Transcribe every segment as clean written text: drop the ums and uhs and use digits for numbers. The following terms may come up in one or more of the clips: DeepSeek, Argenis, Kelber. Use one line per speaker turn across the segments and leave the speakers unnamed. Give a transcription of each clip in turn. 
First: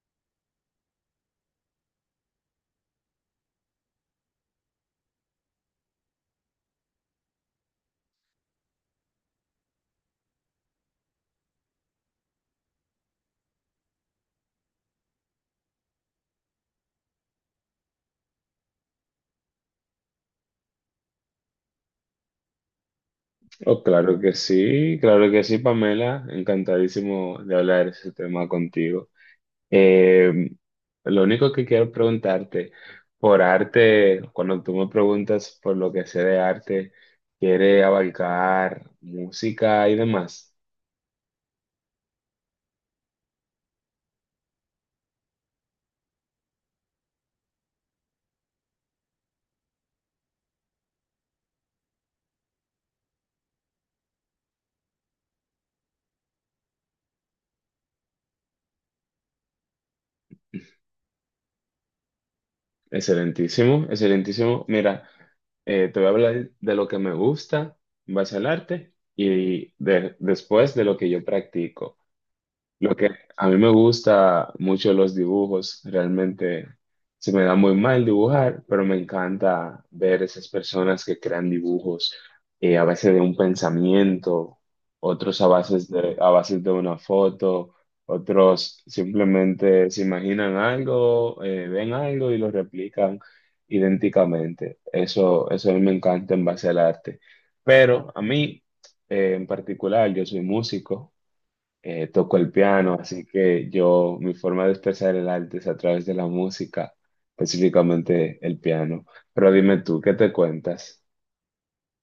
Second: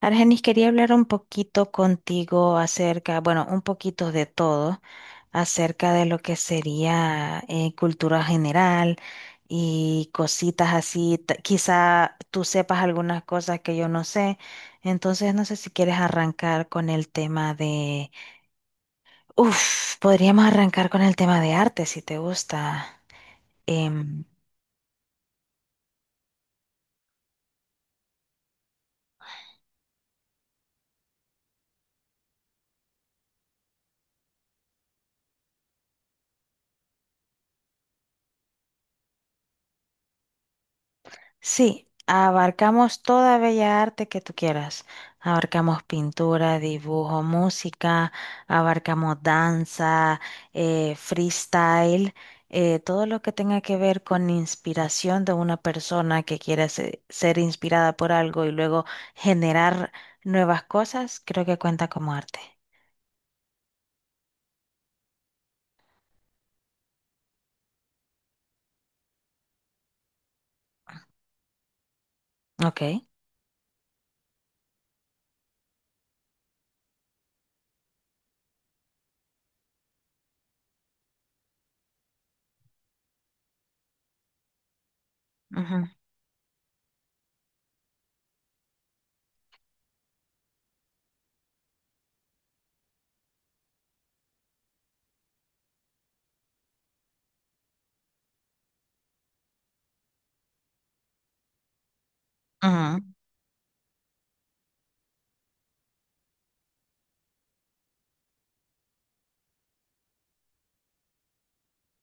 Argenis, quería hablar un poquito contigo acerca, bueno, un poquito de todo, acerca de lo que sería cultura general y cositas así. Quizá tú sepas algunas cosas que yo no sé. Entonces, no sé si quieres arrancar con el tema de... Uf, podríamos arrancar con el tema de arte, si te gusta.
Oh,
Em,
claro que sí, Pamela. Encantadísimo de hablar ese tema contigo. Eh, lo único que quiero preguntarte, por arte, cuando tú me preguntas por lo que sé de arte, ¿quiere abarcar música y demás?
Sí, abarcamos toda bella arte que tú quieras. Abarcamos pintura, dibujo, música, abarcamos danza, freestyle, todo lo que tenga que ver con inspiración de una persona que quiera ser inspirada por algo y luego generar nuevas cosas, creo que cuenta como arte.
Excelentísimo, excelentísimo. Mira, te voy a hablar de lo que me gusta en base al arte y después de lo que yo practico. Lo
Ok.
que a mí me gusta mucho los dibujos, realmente se me da muy mal dibujar, pero me encanta ver esas personas que crean dibujos, a veces de un pensamiento, otros
Ujú,
a bases de una foto, otros simplemente se imaginan algo, ven algo y lo replican idénticamente. Eso a mí me encanta en base al arte. Pero a mí, en particular, yo soy músico, toco el piano,
ujú.
así que yo, mi forma de expresar el arte es a través de la música, específicamente el piano. Pero dime tú, ¿qué te cuentas?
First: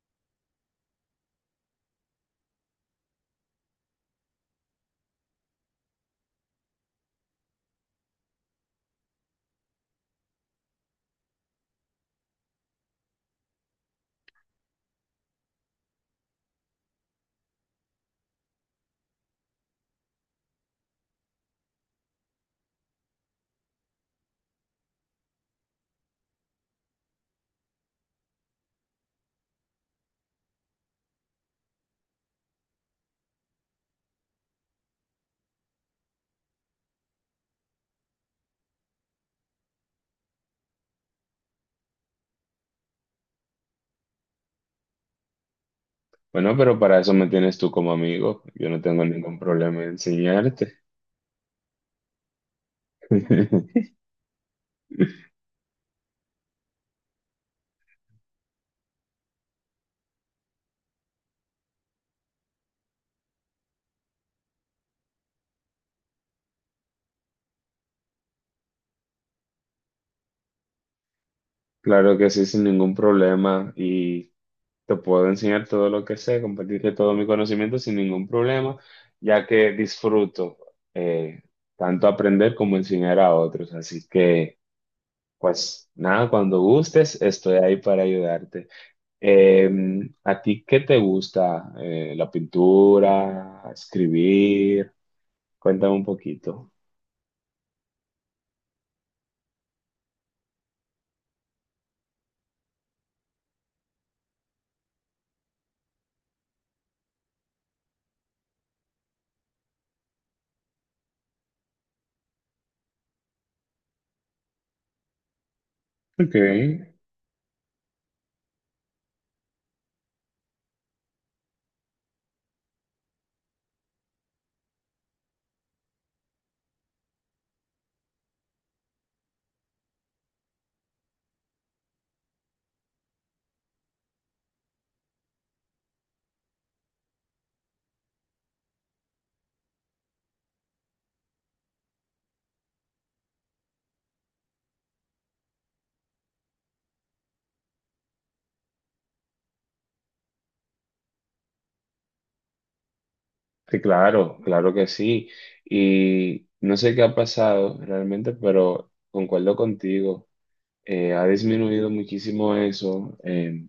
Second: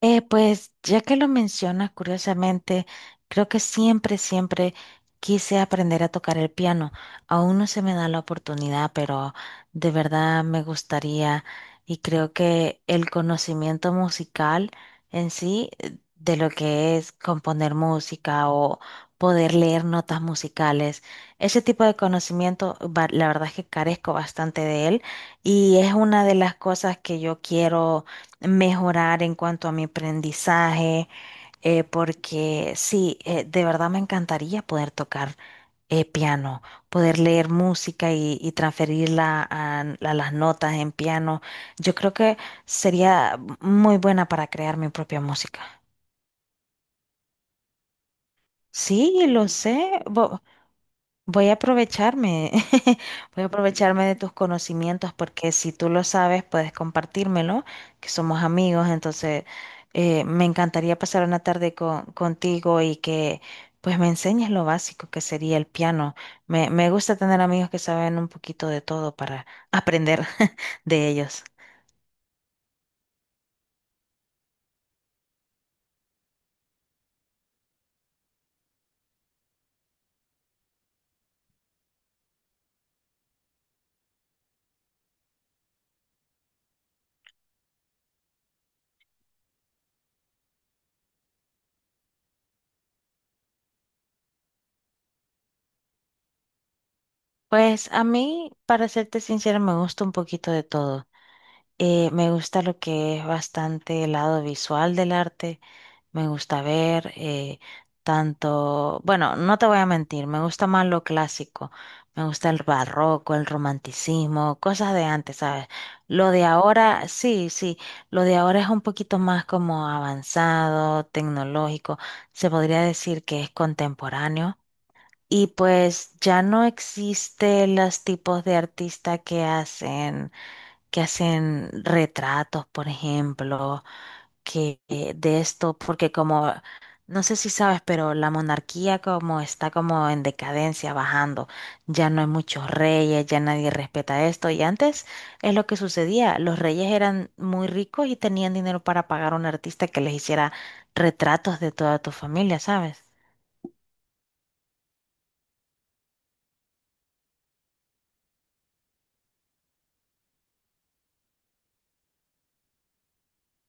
Pues ya que lo mencionas, curiosamente, creo que siempre quise aprender a tocar el piano. Aún no se me da la oportunidad, pero de verdad me gustaría y creo que el conocimiento musical en sí, de lo que es componer música o poder leer notas musicales, ese tipo de conocimiento, la verdad es que carezco bastante de él y es una de las cosas que yo quiero mejorar en cuanto a mi aprendizaje, porque sí, de verdad me encantaría poder tocar piano, poder leer música y transferirla a las notas en piano. Yo creo que sería muy buena para crear mi propia música.
Bueno, pero para eso me tienes tú como amigo. Yo no tengo
Sí,
ningún
lo
problema en
sé.
enseñarte.
Voy a aprovecharme, voy a aprovecharme de tus conocimientos porque si tú lo sabes, puedes compartírmelo, que somos amigos, entonces me encantaría pasar una tarde contigo y que pues me enseñes lo básico que sería el piano. Me gusta tener amigos que saben un poquito de todo para aprender de ellos.
Claro que sí, sin ningún problema. Y te puedo enseñar todo lo que sé, compartirte todo mi conocimiento sin ningún problema, ya que disfruto, eh, tanto aprender como enseñar a otros. Así que... Pues nada, cuando gustes, estoy ahí para ayudarte. Eh, ¿A ti qué te gusta? ¿La pintura? ¿Escribir? Cuéntame un poquito.
Pues a mí, para serte sincera, me gusta un poquito de todo. Me gusta lo que es bastante el lado visual del arte. Me gusta ver tanto, bueno, no te voy a mentir, me gusta más lo clásico, me gusta el barroco, el romanticismo, cosas de antes, ¿sabes? Lo
Ok,
de ahora, sí, sí, lo de ahora es un poquito más como avanzado, tecnológico, se podría decir que es contemporáneo. Y pues ya no existen los tipos de artistas que hacen retratos, por ejemplo que de esto, porque como, no sé si sabes, pero la monarquía como está como en decadencia, bajando, ya no hay muchos reyes, ya nadie respeta esto, y antes es lo que sucedía, los reyes eran muy ricos y tenían dinero para pagar a un artista que les hiciera retratos de toda tu familia, ¿sabes?
sí, claro, claro que sí. Y no sé qué ha pasado realmente, pero concuerdo contigo. Ha disminuido muchísimo eso.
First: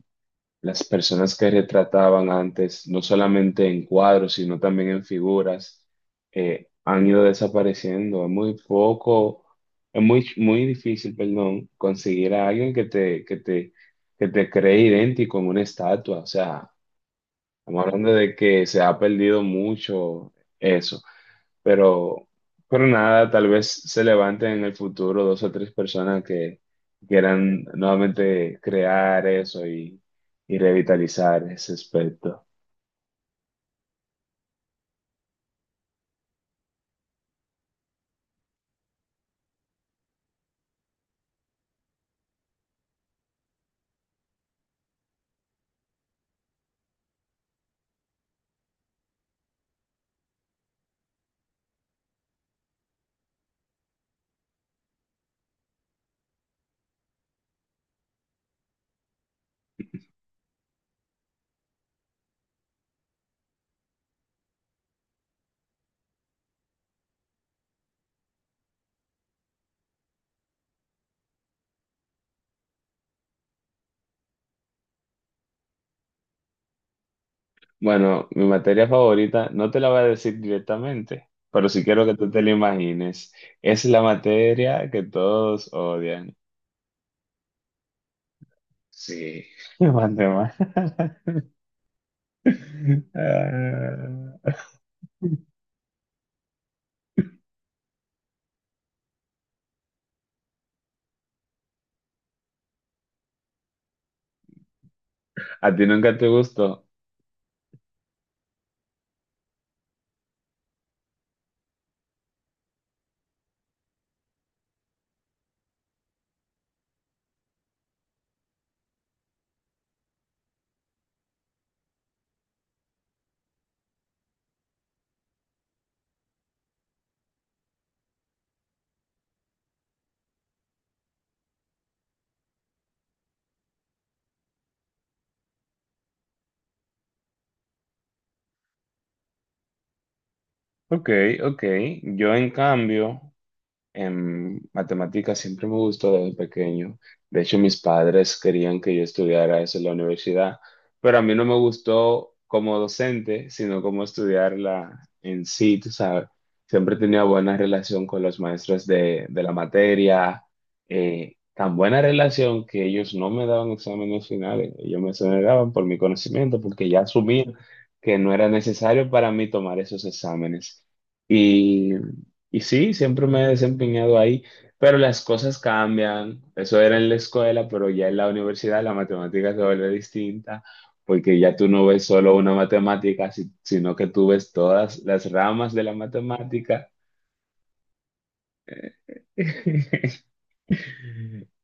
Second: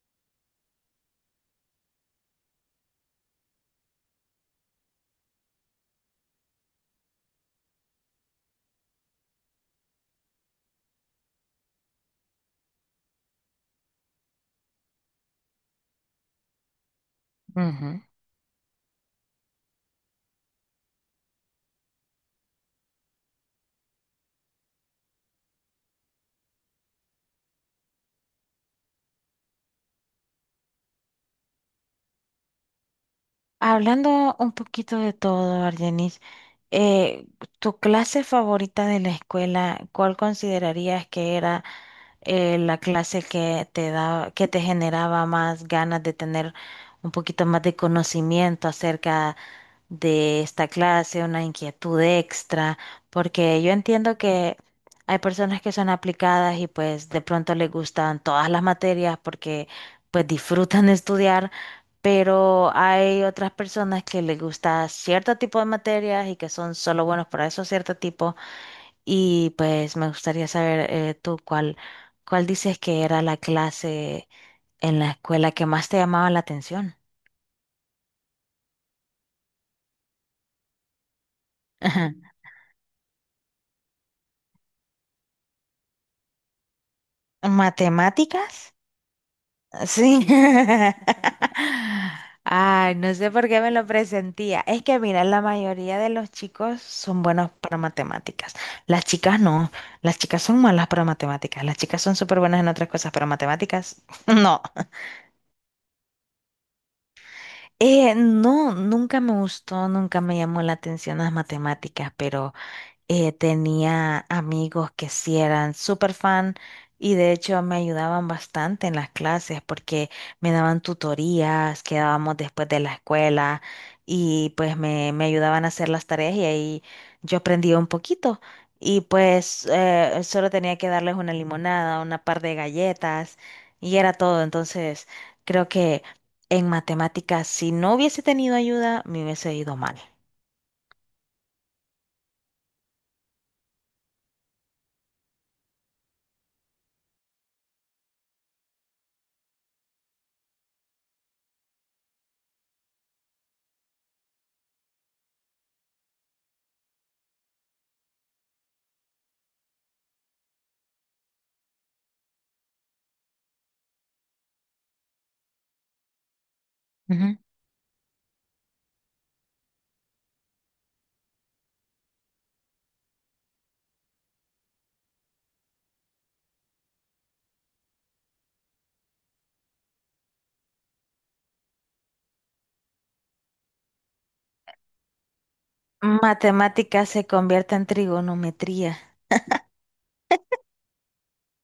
Las personas que retrataban antes, no solamente en cuadros, sino también en figuras, han ido desapareciendo. Es muy poco, es muy, muy difícil, perdón, conseguir a alguien que que te cree idéntico en una estatua. O sea, estamos
Ujú.
hablando de que se ha perdido mucho eso, pero, pero nada, tal vez se levanten en el futuro dos o tres personas que quieran nuevamente crear eso y revitalizar ese aspecto.
Hablando un poquito de todo, Argenis, eh, ¿tu clase favorita de la escuela, cuál considerarías que era? La clase que te da, que te generaba más ganas de tener un poquito más de conocimiento acerca de esta clase, una inquietud extra, porque yo entiendo que hay personas que son aplicadas y pues de pronto les gustan todas las materias porque pues disfrutan de estudiar. Pero hay otras personas que les gusta cierto tipo de materias y que son solo buenos para esos cierto tipo. Y pues me gustaría saber tú cuál, cuál dices que era la clase en la escuela que más te llamaba la atención.
Bueno, mi materia favorita, no te la voy a decir directamente, pero sí quiero
Ajá.
que tú te la imagines. Es la materia que todos odian.
¿Matemáticas?
Sí,
Sí.
matemáticas.
Ay, no sé por qué me lo presentía.
Ah.
Es que mira, la mayoría de los chicos son buenos para matemáticas. Las chicas no. Las chicas son malas para matemáticas. Las chicas son súper buenas en otras cosas, pero matemáticas no.
A ti nunca te gustó.
No, nunca me gustó, nunca me llamó la atención las matemáticas, pero tenía amigos que sí eran súper fan y de hecho me ayudaban bastante en las clases porque me daban tutorías, quedábamos después de la escuela y pues me ayudaban a hacer las tareas y ahí yo aprendía un poquito. Y pues solo tenía que darles una limonada, una par de galletas y era todo. Entonces creo que en matemáticas, si no hubiese tenido ayuda, me hubiese ido mal.
Ok, ok. Yo en cambio, en matemáticas siempre me gustó desde pequeño. De hecho, mis padres querían que yo estudiara eso en la universidad, pero a mí no me gustó como docente, sino como estudiarla en sí, tú sabes. Siempre tenía buena relación con los maestros de la materia, tan buena relación que ellos no me daban exámenes finales, ellos me exoneraban por mi conocimiento, porque ya asumían que no era necesario para mí tomar esos exámenes. Y y sí, siempre me he desempeñado ahí, pero las cosas cambian. Eso era en la escuela, pero ya en la universidad la matemática se vuelve distinta, porque ya tú no ves solo una matemática, sino que tú ves todas las ramas de la matemática.
Matemática se convierte en trigonometría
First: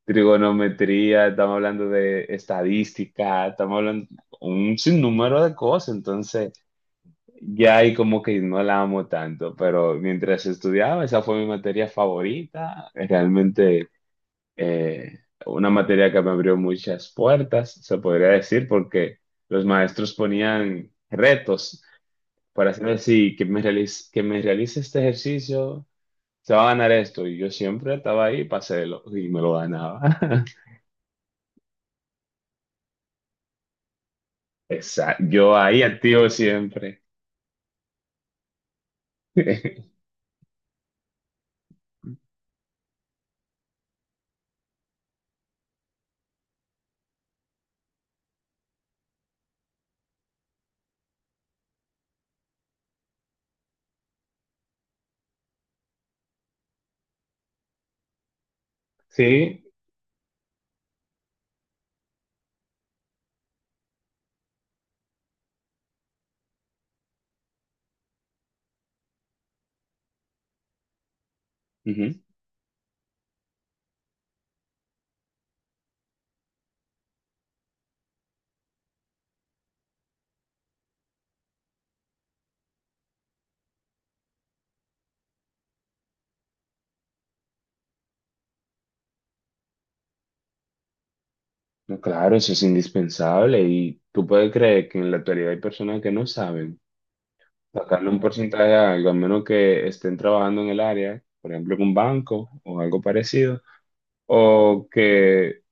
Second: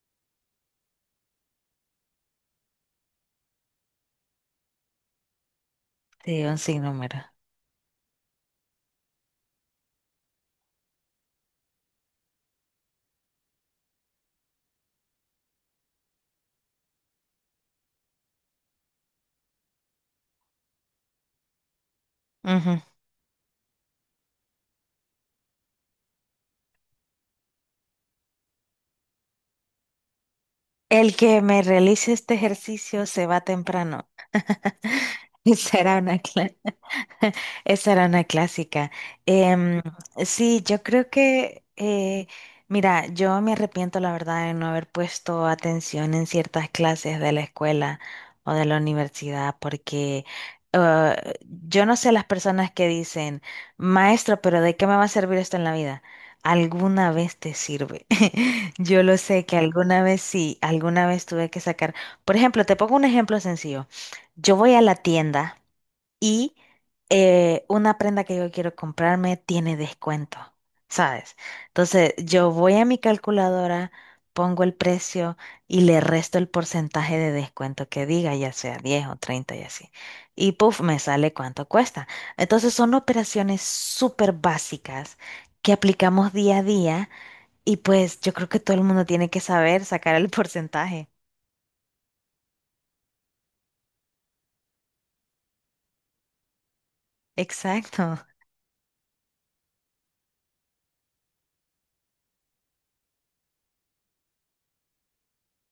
Trigonometría, estamos hablando de estadística, estamos hablando un sinnúmero de cosas,
de
entonces
un sinnúmero.
ya ahí como que no la amo tanto, pero mientras estudiaba, esa fue mi materia favorita, realmente, eh, una materia que me abrió muchas puertas, se podría decir, porque los maestros ponían retos para
Ujú.
hacerme así, que me realice este ejercicio, se va a ganar esto. Y yo siempre estaba ahí, y me lo ganaba.
El que me realice este ejercicio se va temprano.
Exacto. Yo ahí
Será una
activo
clase.
siempre.
Esa era una clásica. Em, sí, yo creo que, mira, yo me arrepiento, la verdad, de no haber puesto atención en ciertas clases de la escuela o de la universidad, porque eh, yo no sé las personas que dicen, maestro, pero ¿de qué me va a servir esto en la vida? Alguna vez te sirve. Yo lo sé que
Sí,
alguna vez sí, alguna vez tuve que sacar. Por ejemplo, te pongo un ejemplo sencillo. Yo voy a la tienda. Y una prenda que yo quiero comprarme tiene descuento, ¿sabes? Entonces
ujú.
yo voy a mi calculadora, pongo el precio y le resto el porcentaje de descuento que diga, ya sea 10 o 30 y así. Y puff, me sale cuánto cuesta. Entonces son operaciones súper básicas que aplicamos día a día y pues yo creo que todo el mundo tiene que saber sacar el porcentaje.
No, claro, eso es indispensable y tú puedes creer que en la actualidad hay personas que no saben sacarle un
Exacto.
porcentaje a algo, a menos que estén trabajando en el área, por ejemplo, en un banco o algo parecido, o que,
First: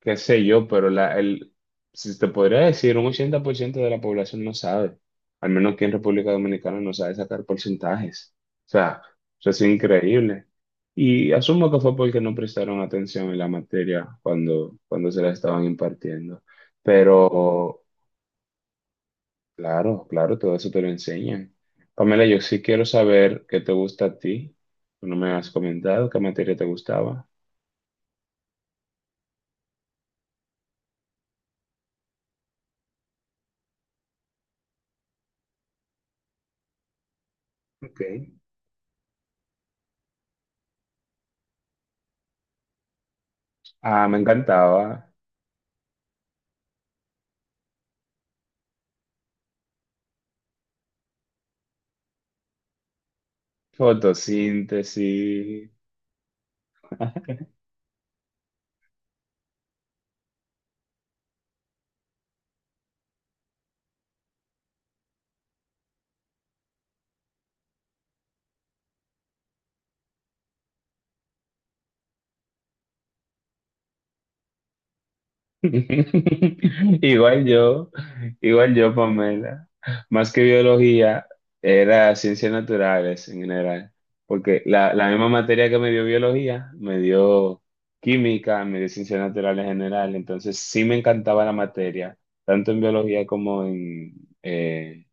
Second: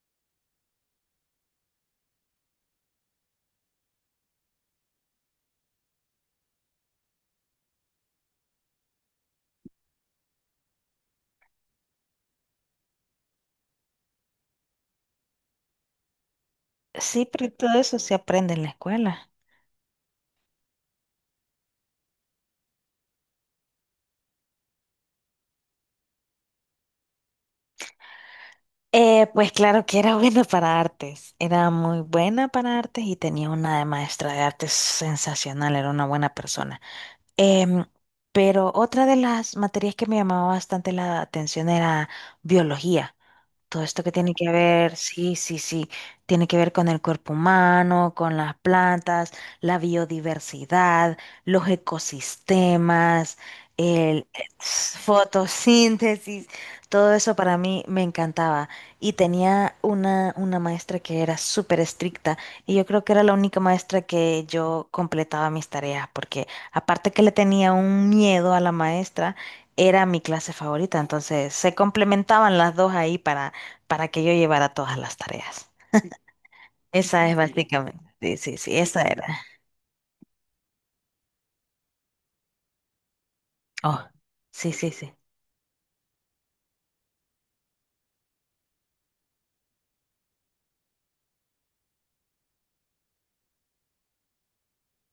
qué sé yo, pero si te podría decir, un 80% de la población no sabe, al menos que en República Dominicana no sabe sacar porcentajes. O sea, eso es increíble. Y asumo que fue porque no prestaron atención en la materia cuando se la estaban impartiendo. Mm.
Sí, pero todo
Pero
eso se aprende en la escuela.
claro, claro, todo eso te lo enseñan. Pamela, yo sí quiero saber qué te gusta a ti. Tú no me has comentado qué materia te gustaba.
Pues claro que era buena para artes, era muy buena para artes y tenía una de maestra de artes sensacional, era una buena persona. Em,
Ok.
pero otra de las materias que me llamaba bastante la atención era biología. Todo esto
Ah,
que
me
tiene que
encantaba.
ver, sí, sí, sí, tiene que ver con el cuerpo humano, con las plantas, la biodiversidad, los ecosistemas, el
Fotosíntesis.
fotosíntesis, todo eso para mí me encantaba. Y tenía una maestra que era súper estricta y yo creo que era la única maestra que yo completaba mis tareas, porque aparte que le tenía un miedo a la maestra, era mi clase favorita, entonces se complementaban las dos ahí para que yo llevara todas las tareas. Esa es. Sí,
Igual yo,
básicamente, sí, sí,
igual
sí,
yo,
esa era.
Pamela. Más que biología, era ciencias naturales en general.
Oh,
Porque
sí, sí,
la
sí.
misma materia que me dio biología, me dio química, me dio ciencias naturales en general. Entonces sí me encantaba la materia, tanto en biología como en, eh,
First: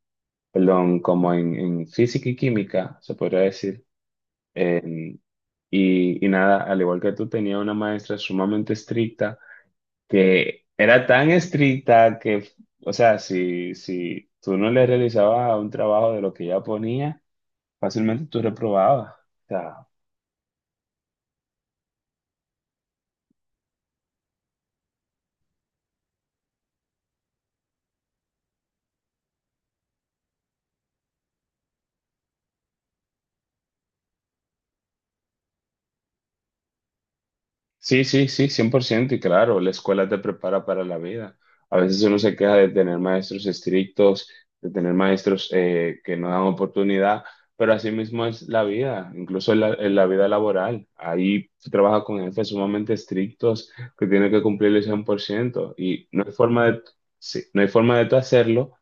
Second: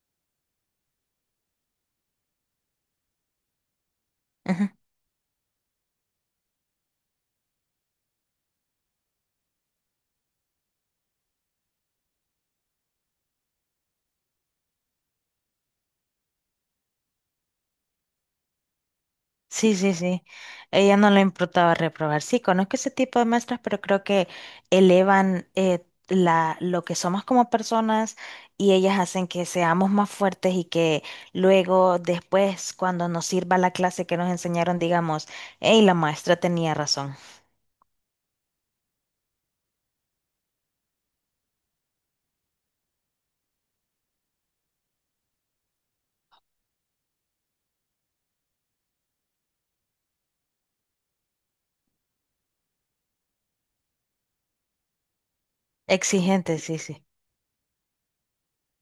perdón, como en física y química, se podría decir.
Ajá.
En- y, y nada, al igual que tú, tenía una maestra sumamente estricta, que era tan estricta que, o sea, si, si tú no le realizabas un trabajo de lo que ella ponía, fácilmente tú reprobabas. O
Sí,
sea,
sí, sí. Ella no le importaba reprobar. Sí, conozco ese tipo de maestras, pero creo que elevan la, lo que somos como personas y ellas hacen que seamos más fuertes y que luego, después, cuando nos sirva la clase que nos enseñaron, digamos, hey, la maestra tenía razón.
sí, sí, sí, 100% y claro, la escuela te prepara para la vida. A veces uno se queja de tener maestros estrictos, de tener maestros que no dan oportunidad, pero así mismo es la vida, incluso en en la vida laboral. Ahí se trabaja con jefes sumamente estrictos que tienen que cumplir el 100% y no hay
Exigente,
forma
sí,
de,
sí.
sí, no hay forma de tú hacerlo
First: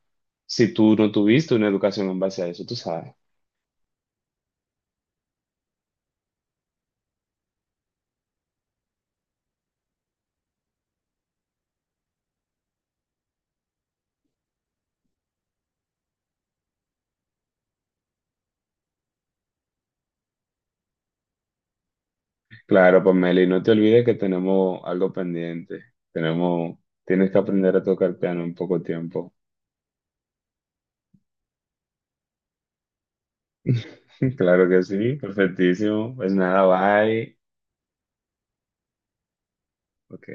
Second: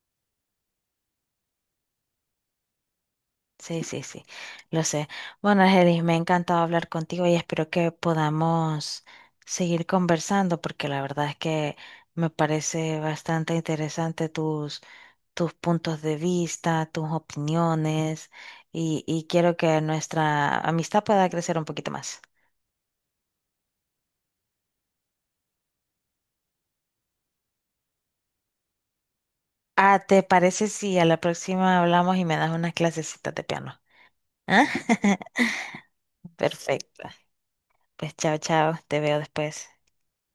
si tú no tuviste una educación en base a eso, tú sabes.
Sí, sí, sí, lo sé. Bueno, Argenis, me ha encantado hablar contigo y espero que podamos seguir conversando porque la verdad es que me parece bastante interesante tus, tus puntos de vista, tus opiniones y quiero que nuestra amistad pueda crecer un poquito más.
Claro, Pamela, y no te olvides que tenemos algo pendiente. Tenemos, tienes que aprender a tocar piano en poco tiempo.
Ah, ¿te parece si a la próxima hablamos y me das unas clasecitas de piano? ¿Ah?
Claro que sí, perfectísimo. Pues nada,
Perfecto.
bye.
Pues chao, chao, te veo después.
Ok.